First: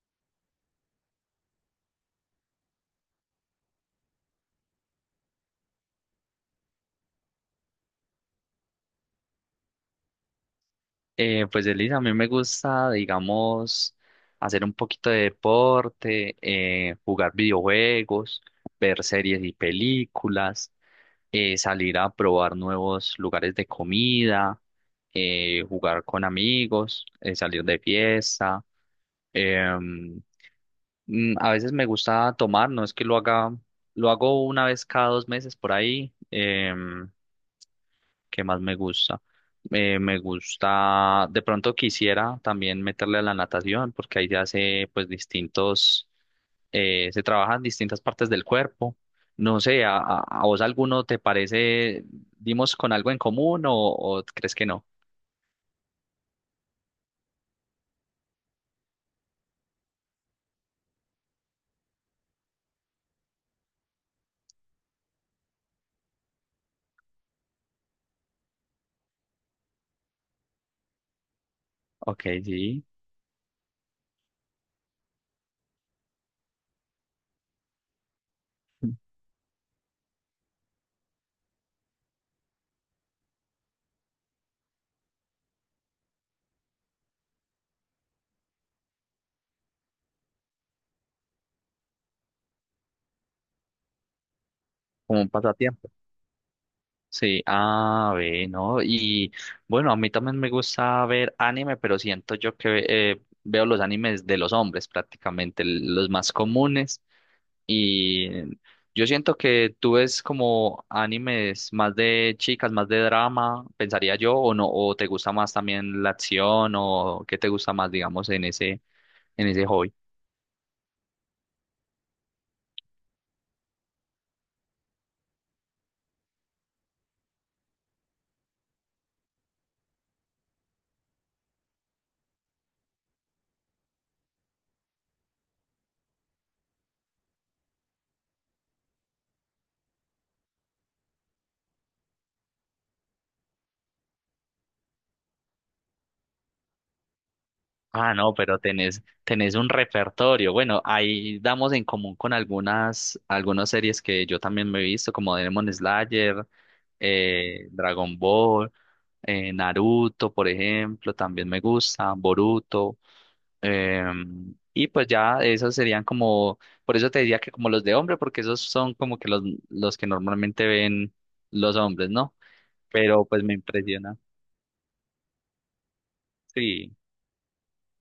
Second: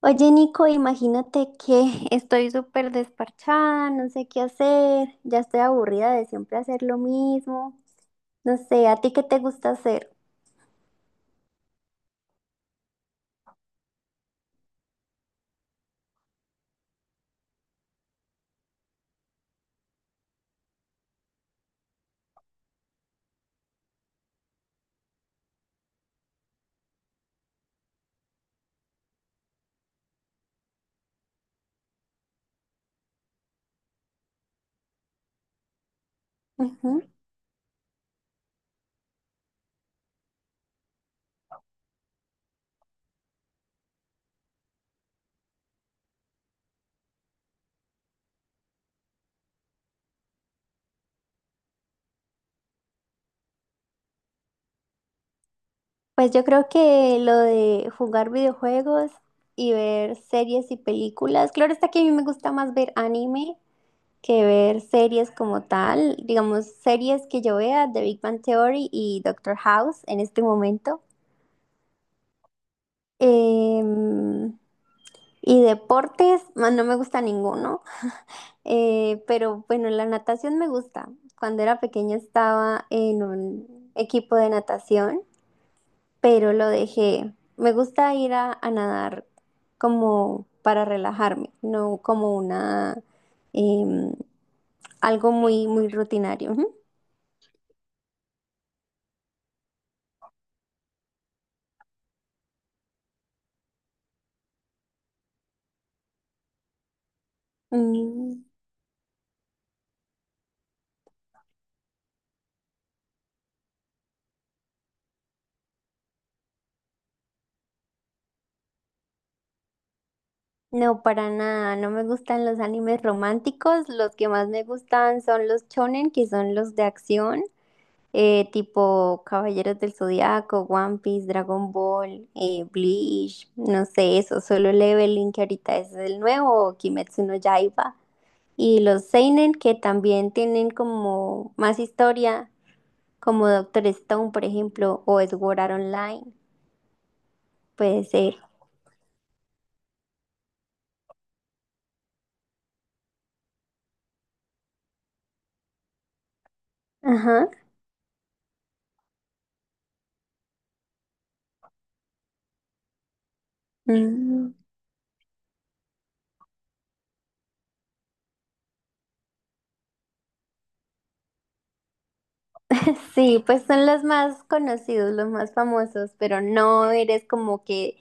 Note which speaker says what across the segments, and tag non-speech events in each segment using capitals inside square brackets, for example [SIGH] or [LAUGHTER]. Speaker 1: Oye, Nico, imagínate que [LAUGHS] estoy súper desparchada, no sé qué hacer, ya estoy aburrida de siempre hacer lo mismo. No sé, ¿a ti qué te gusta hacer?
Speaker 2: Pues Elisa, a mí me gusta, digamos, hacer un poquito de deporte, jugar videojuegos, ver series y películas, salir a probar nuevos lugares de comida, jugar con amigos, salir de fiesta. em, a veces me gusta tomar, no es que lo haga, lo hago una vez cada dos meses por ahí.
Speaker 1: Ujú.
Speaker 2: ¿Qué más me gusta? Me gusta, de pronto quisiera también meterle a la natación, porque ahí se hace pues distintos, se trabajan distintas partes del cuerpo. No sé, ¿a, a vos alguno te parece, dimos con algo en común o crees que no?
Speaker 1: Pues yo creo que lo de jugar videojuegos y ver series y películas. Claro está que a mí me gusta más ver anime que ver series como tal. Digamos, series que yo vea, The Big Bang Theory y Doctor House en este momento.
Speaker 2: Ok, sí,
Speaker 1: Em, y deportes, ma, no me gusta ninguno. Pero bueno, la natación me gusta. Cuando era pequeña estaba en un equipo de natación, pero lo dejé. Me gusta ir a nadar como para relajarme, no como una em,
Speaker 2: como un
Speaker 1: algo muy muy
Speaker 2: pasatiempo.
Speaker 1: rutinario. Ujú.
Speaker 2: Sí, ah, ve, ¿no? Y bueno, a mí también me gusta ver anime, pero siento yo que veo los animes de los hombres prácticamente, los más comunes. Y
Speaker 1: Mm,
Speaker 2: yo siento que tú ves como animes más de chicas, más de drama, pensaría yo, o no, o te gusta más también la acción, o qué te gusta más, digamos, en ese hobby.
Speaker 1: no, para nada, no me gustan los animes románticos, los que más me gustan son los shonen, que son los de acción, tipo Caballeros del Zodiaco, One Piece, Dragon Ball, Bleach, no sé, eso, Solo Leveling, que ahorita es el nuevo, Kimetsu no Yaiba, y los Seinen, que también tienen como más historia, como Doctor Stone, por ejemplo, o Sword Art Online, puede
Speaker 2: Ah,
Speaker 1: ser.
Speaker 2: no, pero tenés, tenés un repertorio. Bueno, ahí damos en común con algunas, algunas series que yo también me he visto, como Demon Slayer,
Speaker 1: Ajá.
Speaker 2: Dragon Ball, Naruto, por ejemplo, también me gusta, Boruto.
Speaker 1: Mm.
Speaker 2: Y pues ya esos serían como, por eso te decía que como los de hombre, porque esos son como que los que normalmente ven los hombres, ¿no?
Speaker 1: [LAUGHS]
Speaker 2: Pero
Speaker 1: Sí,
Speaker 2: pues me
Speaker 1: pues son los
Speaker 2: impresiona.
Speaker 1: más conocidos, los más famosos, pero no
Speaker 2: Sí,
Speaker 1: eres como que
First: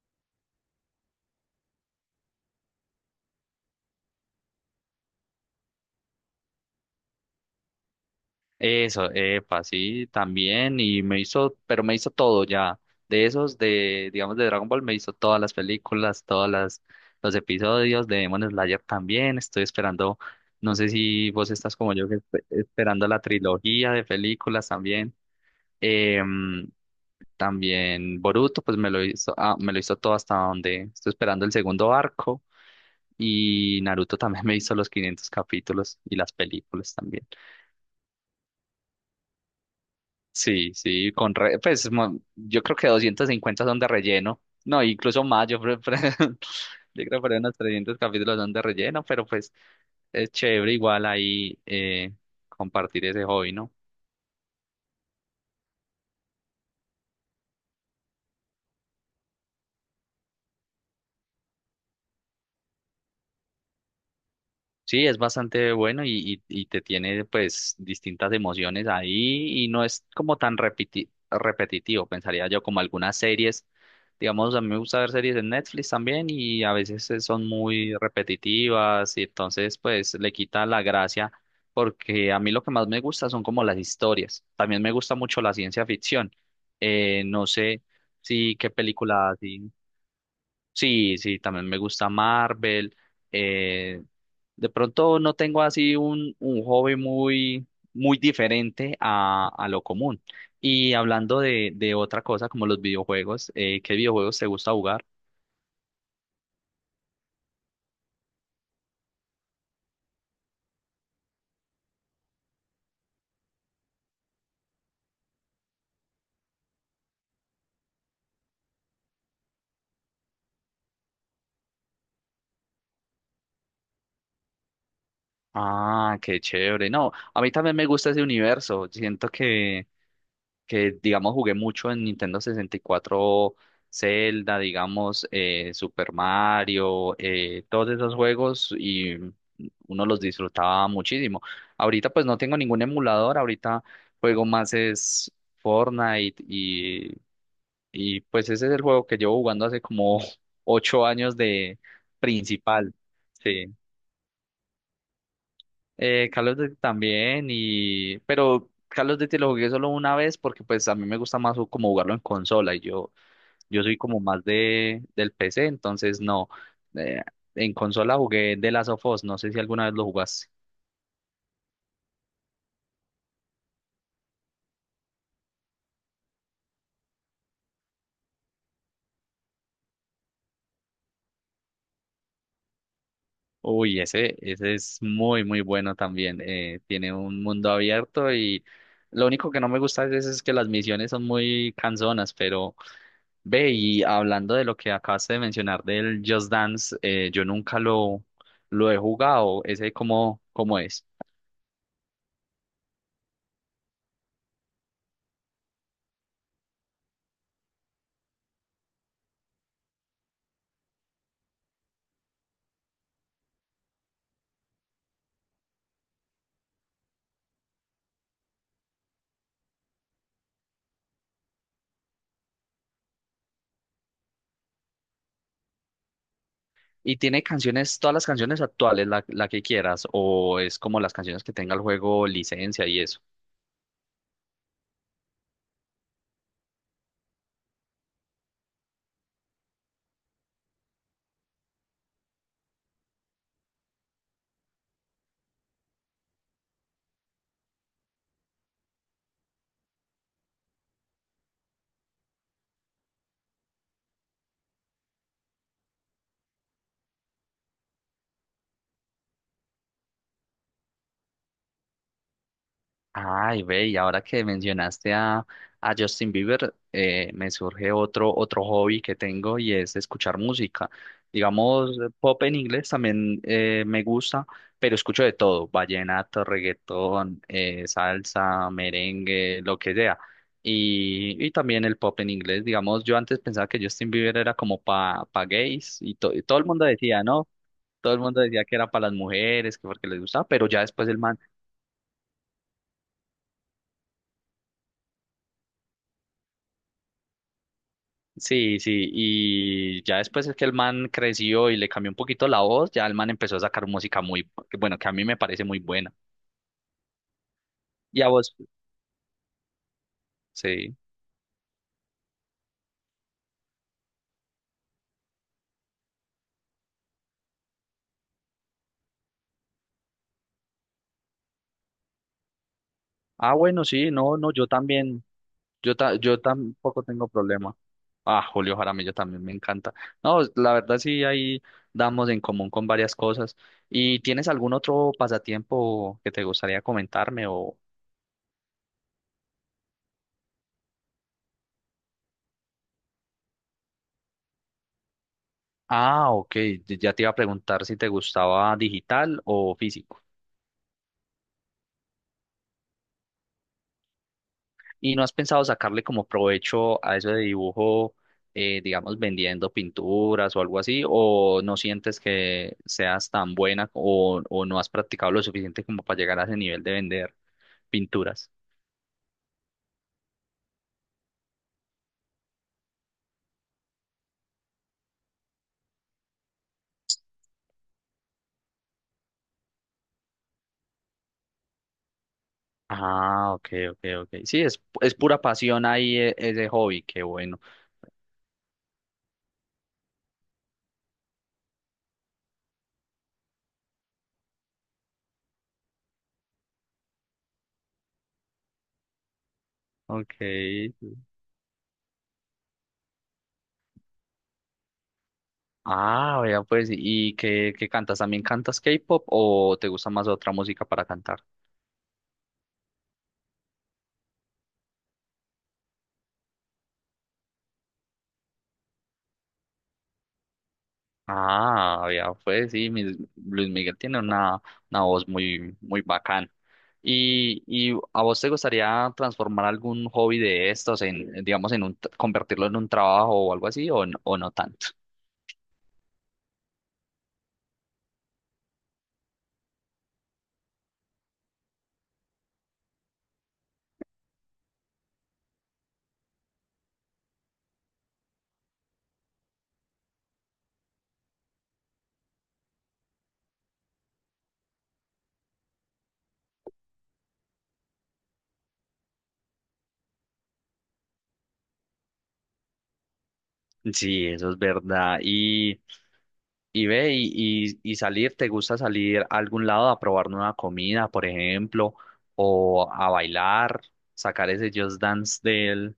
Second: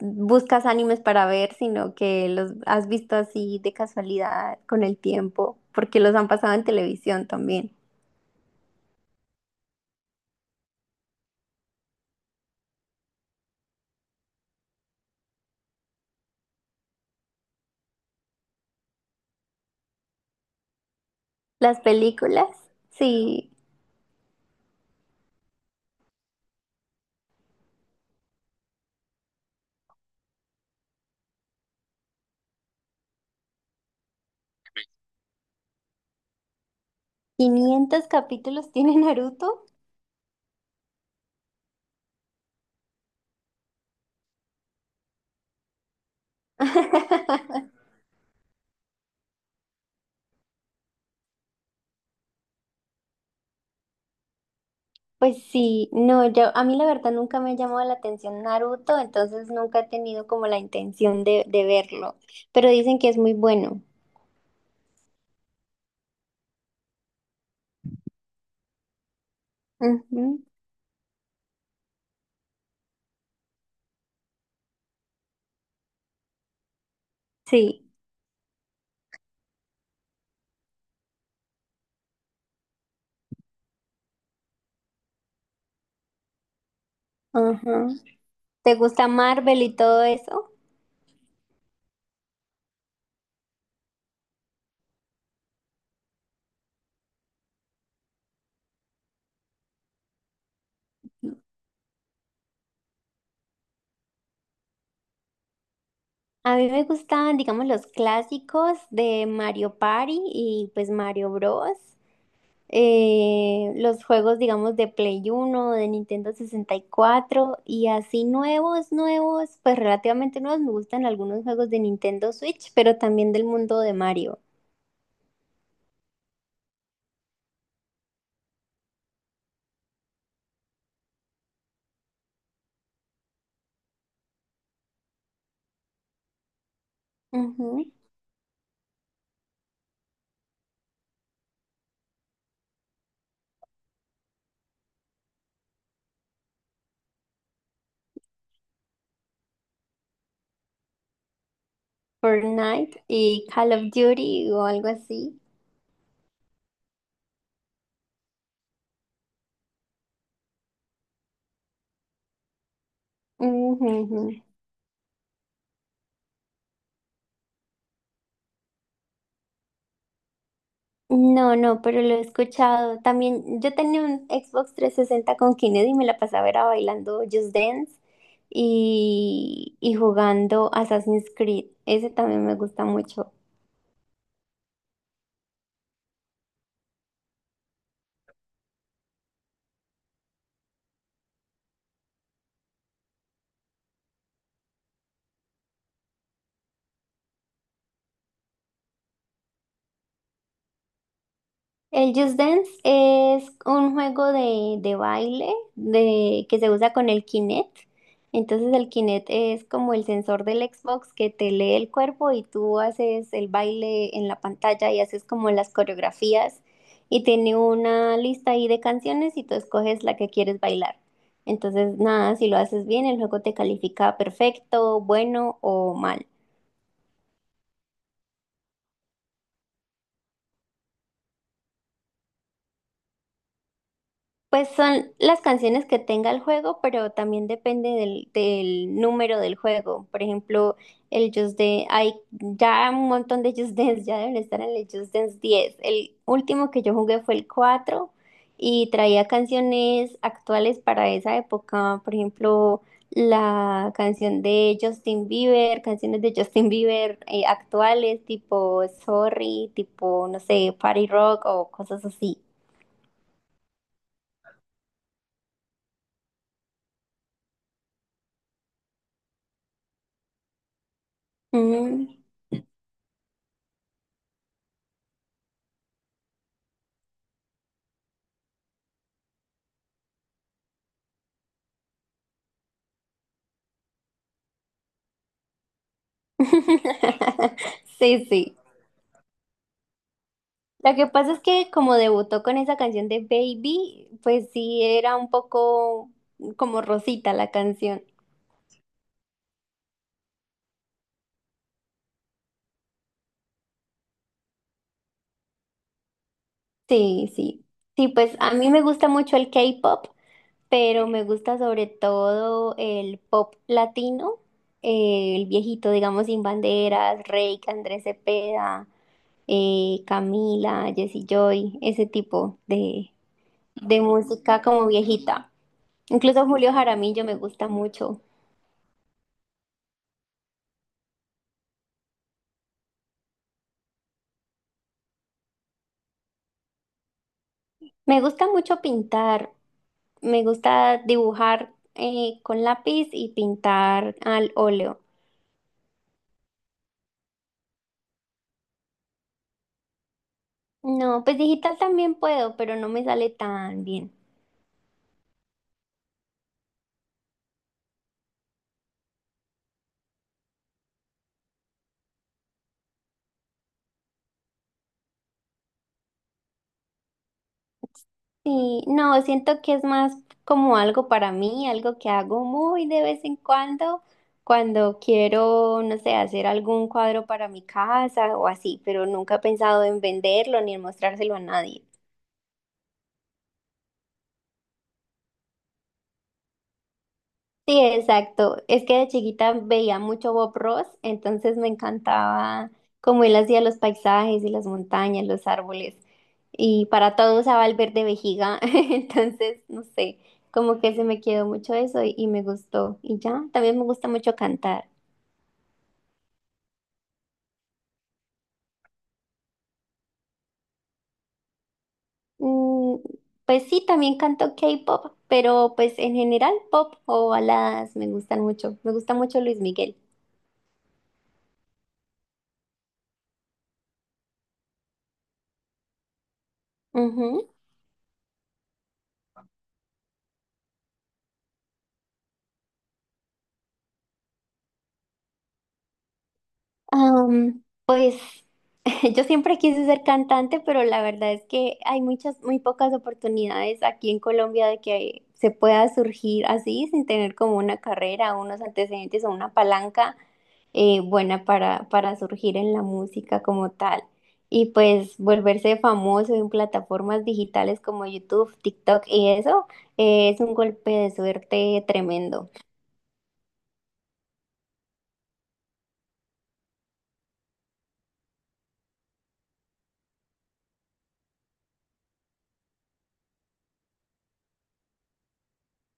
Speaker 1: buscas animes para ver, sino que los has visto así de casualidad con el tiempo, porque los han pasado en televisión también.
Speaker 2: eso, epa, sí, también. Y me hizo, pero me hizo todo ya. De esos, de, digamos, de Dragon Ball, me hizo todas las películas, todas las, los episodios, de Demon Slayer también. Estoy esperando, no sé si vos estás
Speaker 1: Las
Speaker 2: como yo, que
Speaker 1: películas,
Speaker 2: esperando la
Speaker 1: sí.
Speaker 2: trilogía de películas también. Em, También Boruto, pues me lo hizo, ah, me lo hizo todo hasta donde estoy esperando el segundo arco. Y Naruto también [LAUGHS] me hizo los 500 capítulos y las películas también.
Speaker 1: ¿500 capítulos tiene Naruto?
Speaker 2: Sí, sí, con pues yo creo que 250 son de relleno. No, incluso más, yo, [LAUGHS] yo creo que por ahí unos
Speaker 1: [LAUGHS]
Speaker 2: 300 capítulos son de relleno, pero pues es chévere igual ahí compartir ese hobby, ¿no?
Speaker 1: Pues sí, no, yo a mí la verdad nunca me ha llamado la atención Naruto, entonces nunca he tenido como la intención de verlo, pero dicen que es muy bueno.
Speaker 2: Sí, es bastante bueno y te tiene pues distintas emociones ahí y no es
Speaker 1: Ujú.
Speaker 2: como tan repetitivo, pensaría yo, como algunas series. Digamos, a mí me gusta ver series en Netflix también y a veces son
Speaker 1: Sí.
Speaker 2: muy repetitivas y entonces pues le quita la gracia porque a mí lo que más me gusta son como las historias. También me gusta mucho la ciencia ficción. No sé
Speaker 1: Ajá.
Speaker 2: si qué
Speaker 1: ¿Te gusta
Speaker 2: película
Speaker 1: Marvel
Speaker 2: si
Speaker 1: y todo eso?
Speaker 2: sí, sí, también me gusta Marvel. eh, de pronto no tengo así un hobby muy, muy diferente a lo común. Y hablando de otra cosa como los videojuegos, ¿qué videojuegos te gusta jugar?
Speaker 1: A mí me gustan, digamos, los clásicos de Mario Party y pues Mario Bros. Los juegos, digamos, de Play Uno de Nintendo 64 y cuatro y así nuevos, nuevos, pues relativamente nuevos. Me gustan algunos juegos de Nintendo Switch, pero también del mundo de Mario.
Speaker 2: Ah, qué chévere. No, a mí también me gusta ese universo. Siento que digamos jugué mucho en Nintendo 64, Zelda, digamos, Super Mario,
Speaker 1: Ujú.
Speaker 2: todos esos juegos y uno los disfrutaba muchísimo. Ahorita pues no tengo ningún emulador, ahorita juego más es Fortnite y pues ese es el juego que llevo jugando hace como [LAUGHS] 8 años de principal.
Speaker 1: Fortnite y
Speaker 2: Sí.
Speaker 1: Call of Duty o algo así.
Speaker 2: Call of Duty también, y... pero Call of Duty lo jugué solo una vez porque pues a mí me gusta más como jugarlo en consola y yo,
Speaker 1: Ujú,
Speaker 2: yo soy como
Speaker 1: ujú.
Speaker 2: más de, del PC, entonces no. Eh, en consola jugué The Last of Us, no sé si alguna vez lo jugaste.
Speaker 1: No, no, pero lo he escuchado. También yo tenía un Xbox 360 con Kinect y me la pasaba era bailando Just Dance y jugando Assassin's Creed. Ese también me gusta mucho.
Speaker 2: Uy, ese es muy, muy bueno también. Tiene un mundo abierto y lo único que no me gusta a veces es que las misiones son muy cansonas, pero ve, y hablando de lo que acabaste de mencionar del Just Dance, yo nunca lo, lo he jugado, ese cómo, cómo es.
Speaker 1: El Just Dance es un juego de baile de, que se usa con el Kinect. Entonces el Kinect es como el sensor del Xbox que te lee el cuerpo y tú haces el baile en la pantalla y haces como las coreografías y tiene una lista ahí de canciones y tú escoges la que quieres bailar. Entonces nada, si lo haces bien, el juego te califica perfecto, bueno o mal.
Speaker 2: ¿Y tiene canciones, todas las canciones actuales, la que quieras, o es como las canciones que tenga el juego licencia y eso?
Speaker 1: Pues son las canciones que tenga el juego, pero también depende del número del juego. Por ejemplo, el Just Dance, hay ya un montón de Just Dance, ya deben estar en el Just Dance 10. El último que yo jugué fue el 4 y traía canciones actuales para esa época. Por ejemplo, la canción de Justin Bieber, canciones de Justin Bieber actuales, tipo Sorry, tipo, no sé, Party Rock o cosas así.
Speaker 2: Ay, ve, y ahora que mencionaste a Justin Bieber, me surge otro, otro hobby que tengo y es escuchar música. Digamos,
Speaker 1: Mm.
Speaker 2: pop en inglés también me gusta, pero escucho de todo, vallenato, reggaetón, salsa, merengue, lo que sea. Y también el pop en inglés, digamos, yo antes pensaba que Justin Bieber era como para pa pa gays y, y todo el mundo decía, ¿no?
Speaker 1: [LAUGHS]
Speaker 2: Todo el
Speaker 1: Sí,
Speaker 2: mundo
Speaker 1: sí.
Speaker 2: decía que era para las mujeres, que porque les gustaba, pero ya
Speaker 1: Lo que
Speaker 2: después el
Speaker 1: pasa
Speaker 2: man
Speaker 1: es que como debutó con esa canción de Baby, pues sí era un poco como rosita la canción.
Speaker 2: sí, sí, y ya después es que el man creció y le cambió un poquito la voz, ya el man empezó a sacar música muy, que bueno, que a mí me parece muy buena.
Speaker 1: Sí, sí. Sí,
Speaker 2: ¿Y a
Speaker 1: pues a
Speaker 2: vos?
Speaker 1: mí me gusta mucho el K-pop,
Speaker 2: Sí.
Speaker 1: pero me gusta sobre todo el pop latino, el viejito, digamos, Sin Banderas, Reik, Andrés Cepeda, Camila, Jesse Joy, ese tipo de,
Speaker 2: Ah, bueno,
Speaker 1: de
Speaker 2: sí, no, no,
Speaker 1: música
Speaker 2: yo
Speaker 1: como
Speaker 2: también,
Speaker 1: viejita.
Speaker 2: yo, yo
Speaker 1: Incluso Julio
Speaker 2: tampoco
Speaker 1: Jaramillo
Speaker 2: tengo
Speaker 1: me gusta
Speaker 2: problema.
Speaker 1: mucho.
Speaker 2: Ah, Julio Jaramillo también me encanta. No, la verdad sí, ahí damos en común con varias cosas. ¿Y tienes algún otro pasatiempo que te gustaría comentarme o...
Speaker 1: Me gusta mucho pintar, me gusta dibujar con lápiz y pintar al óleo.
Speaker 2: Ah, ok, ya te iba a preguntar si te gustaba digital o físico.
Speaker 1: No, pues digital también puedo, pero no me sale tan bien.
Speaker 2: ¿Y no has pensado sacarle como provecho a eso de dibujo, digamos, vendiendo pinturas o algo así? ¿O no sientes que seas tan buena o no has practicado lo suficiente como para llegar a ese nivel de vender pinturas?
Speaker 1: Sí, no, siento que es más como algo para mí, algo que hago muy de vez en cuando, cuando quiero, no sé, hacer algún cuadro para mi casa o así, pero nunca he pensado en venderlo ni en mostrárselo a nadie.
Speaker 2: Ah, ok, ok, ok. Sí, es pura pasión ahí ese hobby, qué bueno.
Speaker 1: Sí, exacto. Es que de chiquita veía mucho Bob Ross, entonces me encantaba cómo él hacía los paisajes y las montañas, los árboles. Y para todo usaba el verde vejiga, [LAUGHS] entonces, no sé,
Speaker 2: Ok.
Speaker 1: como que se me quedó mucho eso y me gustó. Y ya, también me gusta mucho cantar.
Speaker 2: Ah, vea pues, ¿y qué, qué cantas? ¿También cantas K-pop o te gusta más otra música para cantar?
Speaker 1: Mm, pues sí, también canto K-pop, pero pues en general pop o baladas me gustan mucho. Me gusta mucho Luis Miguel.
Speaker 2: Ah, ya pues sí, mis- Luis Miguel tiene una voz muy, muy bacán.
Speaker 1: Ujú.
Speaker 2: Y a vos te gustaría transformar algún hobby de estos en, digamos, en un, convertirlo en un trabajo o algo así, o, o no tanto?
Speaker 1: Pues [LAUGHS] yo siempre quise ser cantante, pero la verdad es que hay muchas, muy pocas oportunidades aquí en Colombia de que se pueda surgir así sin tener como una carrera, unos antecedentes o una palanca buena para surgir en la música como tal. Y pues volverse famoso en plataformas digitales como YouTube, TikTok y eso es un golpe de suerte tremendo.
Speaker 2: Sí, eso es verdad. Y ve, y salir, ¿te gusta salir a algún lado a probar nueva comida, por ejemplo, o a bailar, sacar ese Just Dance del,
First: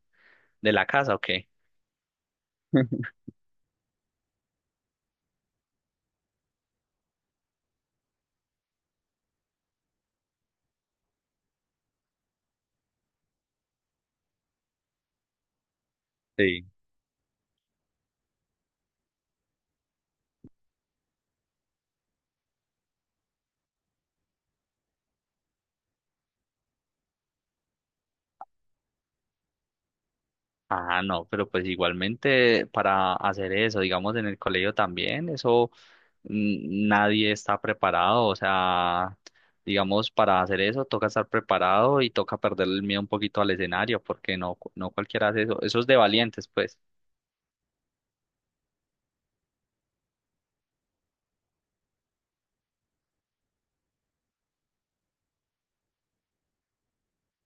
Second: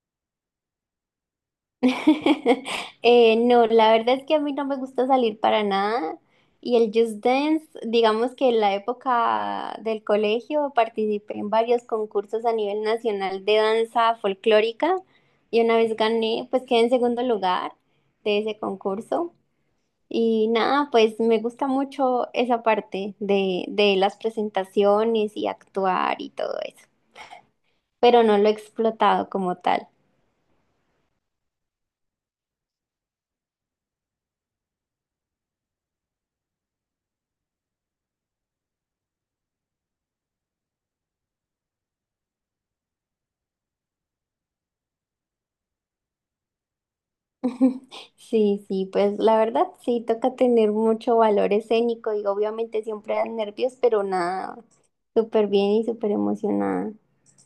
Speaker 2: de la casa, ¿o qué?
Speaker 1: [LAUGHS] No, la verdad es que a mí no me gusta salir para nada y el Just Dance, digamos que en la época del colegio participé en varios concursos a nivel nacional de danza folclórica y una vez gané, pues quedé en segundo lugar de ese concurso y nada, pues me gusta mucho esa parte de las presentaciones y actuar y todo eso, pero no lo he explotado como tal.
Speaker 2: Ah, no, pero pues igualmente para hacer eso, digamos en el colegio también, eso mm, nadie está preparado, o sea, digamos para hacer eso toca estar preparado y toca perder el miedo un poquito al escenario, porque no, no cualquiera hace eso, eso es de valientes, pues.
Speaker 1: [LAUGHS] Sí, sí, pues la verdad sí toca tener mucho valor escénico y obviamente siempre dan nervios, pero nada, súper bien y súper emocionada.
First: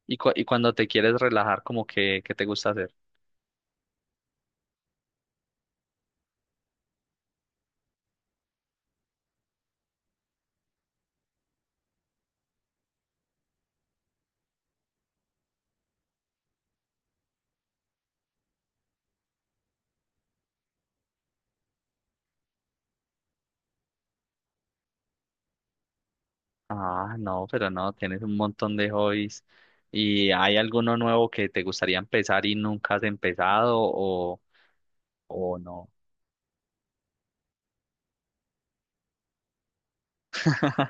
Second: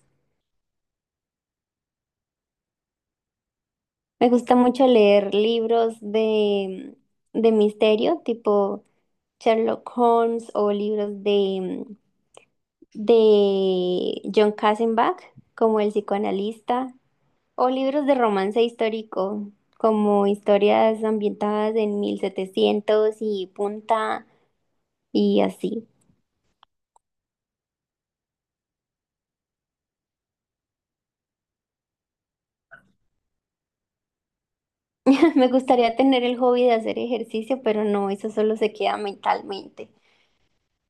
Speaker 2: Y, y cuando te quieres relajar, como que, ¿qué te gusta hacer?
Speaker 1: Me gusta mucho leer libros de misterio, tipo Sherlock Holmes o libros de John Kassenbach, como El psicoanalista, o libros de romance histórico, como historias ambientadas en 1700 y punta y así.
Speaker 2: Ah, no, pero no, tienes un montón de hobbies. ¿Y hay alguno nuevo que te gustaría empezar y nunca has empezado
Speaker 1: [LAUGHS] Me
Speaker 2: o no?
Speaker 1: gustaría tener el hobby de hacer ejercicio, pero no, eso solo se queda mentalmente.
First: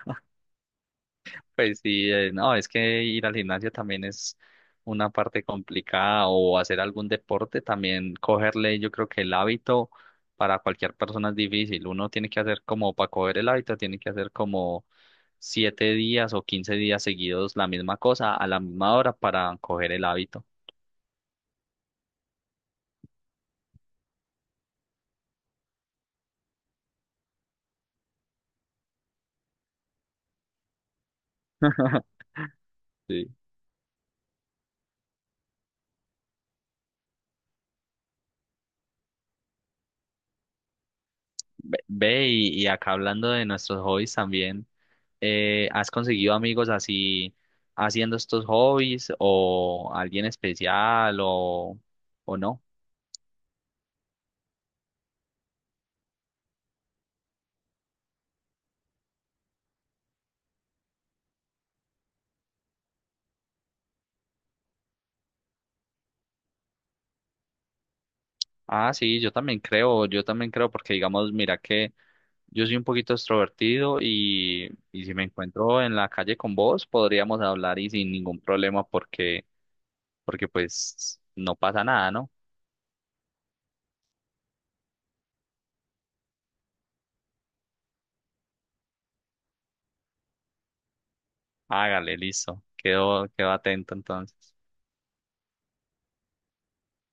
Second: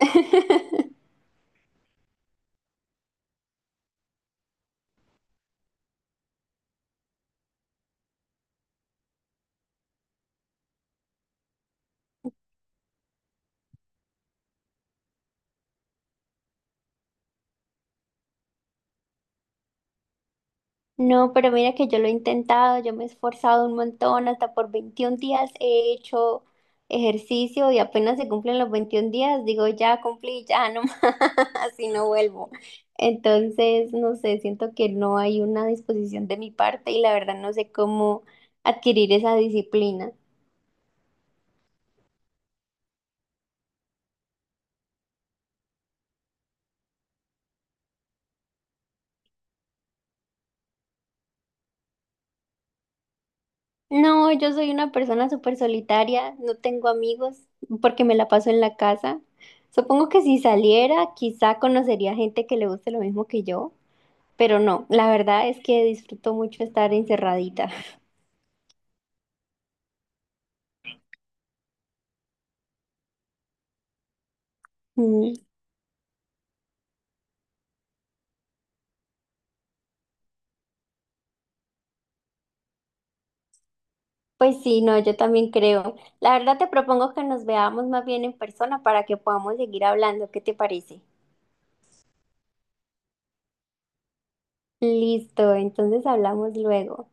Speaker 1: [LAUGHS]
Speaker 2: Pues sí, no, es que ir al gimnasio también es una parte complicada o hacer algún deporte, también cogerle, yo creo que el hábito para cualquier persona es difícil. Uno tiene que hacer como, para coger el hábito, tiene que hacer como 7 días o 15 días seguidos la misma cosa a la misma hora para coger el hábito.
Speaker 1: No, pero mira que yo lo he intentado, yo me he esforzado un montón, hasta por 21 días he hecho ejercicio y apenas se cumplen los 21 días, digo, ya cumplí, ya no más, [LAUGHS] así no vuelvo.
Speaker 2: Sí.
Speaker 1: Entonces, no sé, siento que no hay una disposición de mi parte y la verdad no sé cómo adquirir esa disciplina.
Speaker 2: Ve, ve, y acá hablando de nuestros hobbies también. ¿Has conseguido amigos así haciendo estos hobbies o alguien especial o no?
Speaker 1: No, yo soy una persona súper solitaria, no tengo amigos porque me la paso en la casa. Supongo que si saliera, quizá conocería gente que le guste lo mismo que yo, pero no, la verdad es que disfruto mucho estar encerradita. [LAUGHS]
Speaker 2: Ah, sí, yo también creo porque digamos, mira que yo soy un poquito extrovertido y si me
Speaker 1: Mm.
Speaker 2: encuentro en la calle con vos, podríamos hablar y sin ningún problema porque, porque pues no pasa nada, ¿no?
Speaker 1: Pues sí, no, yo también creo. La verdad te propongo que nos veamos más bien en persona para que podamos seguir hablando. ¿Qué te parece?
Speaker 2: Hágale, listo, quedo, quedo atento entonces.
Speaker 1: Listo, entonces hablamos luego.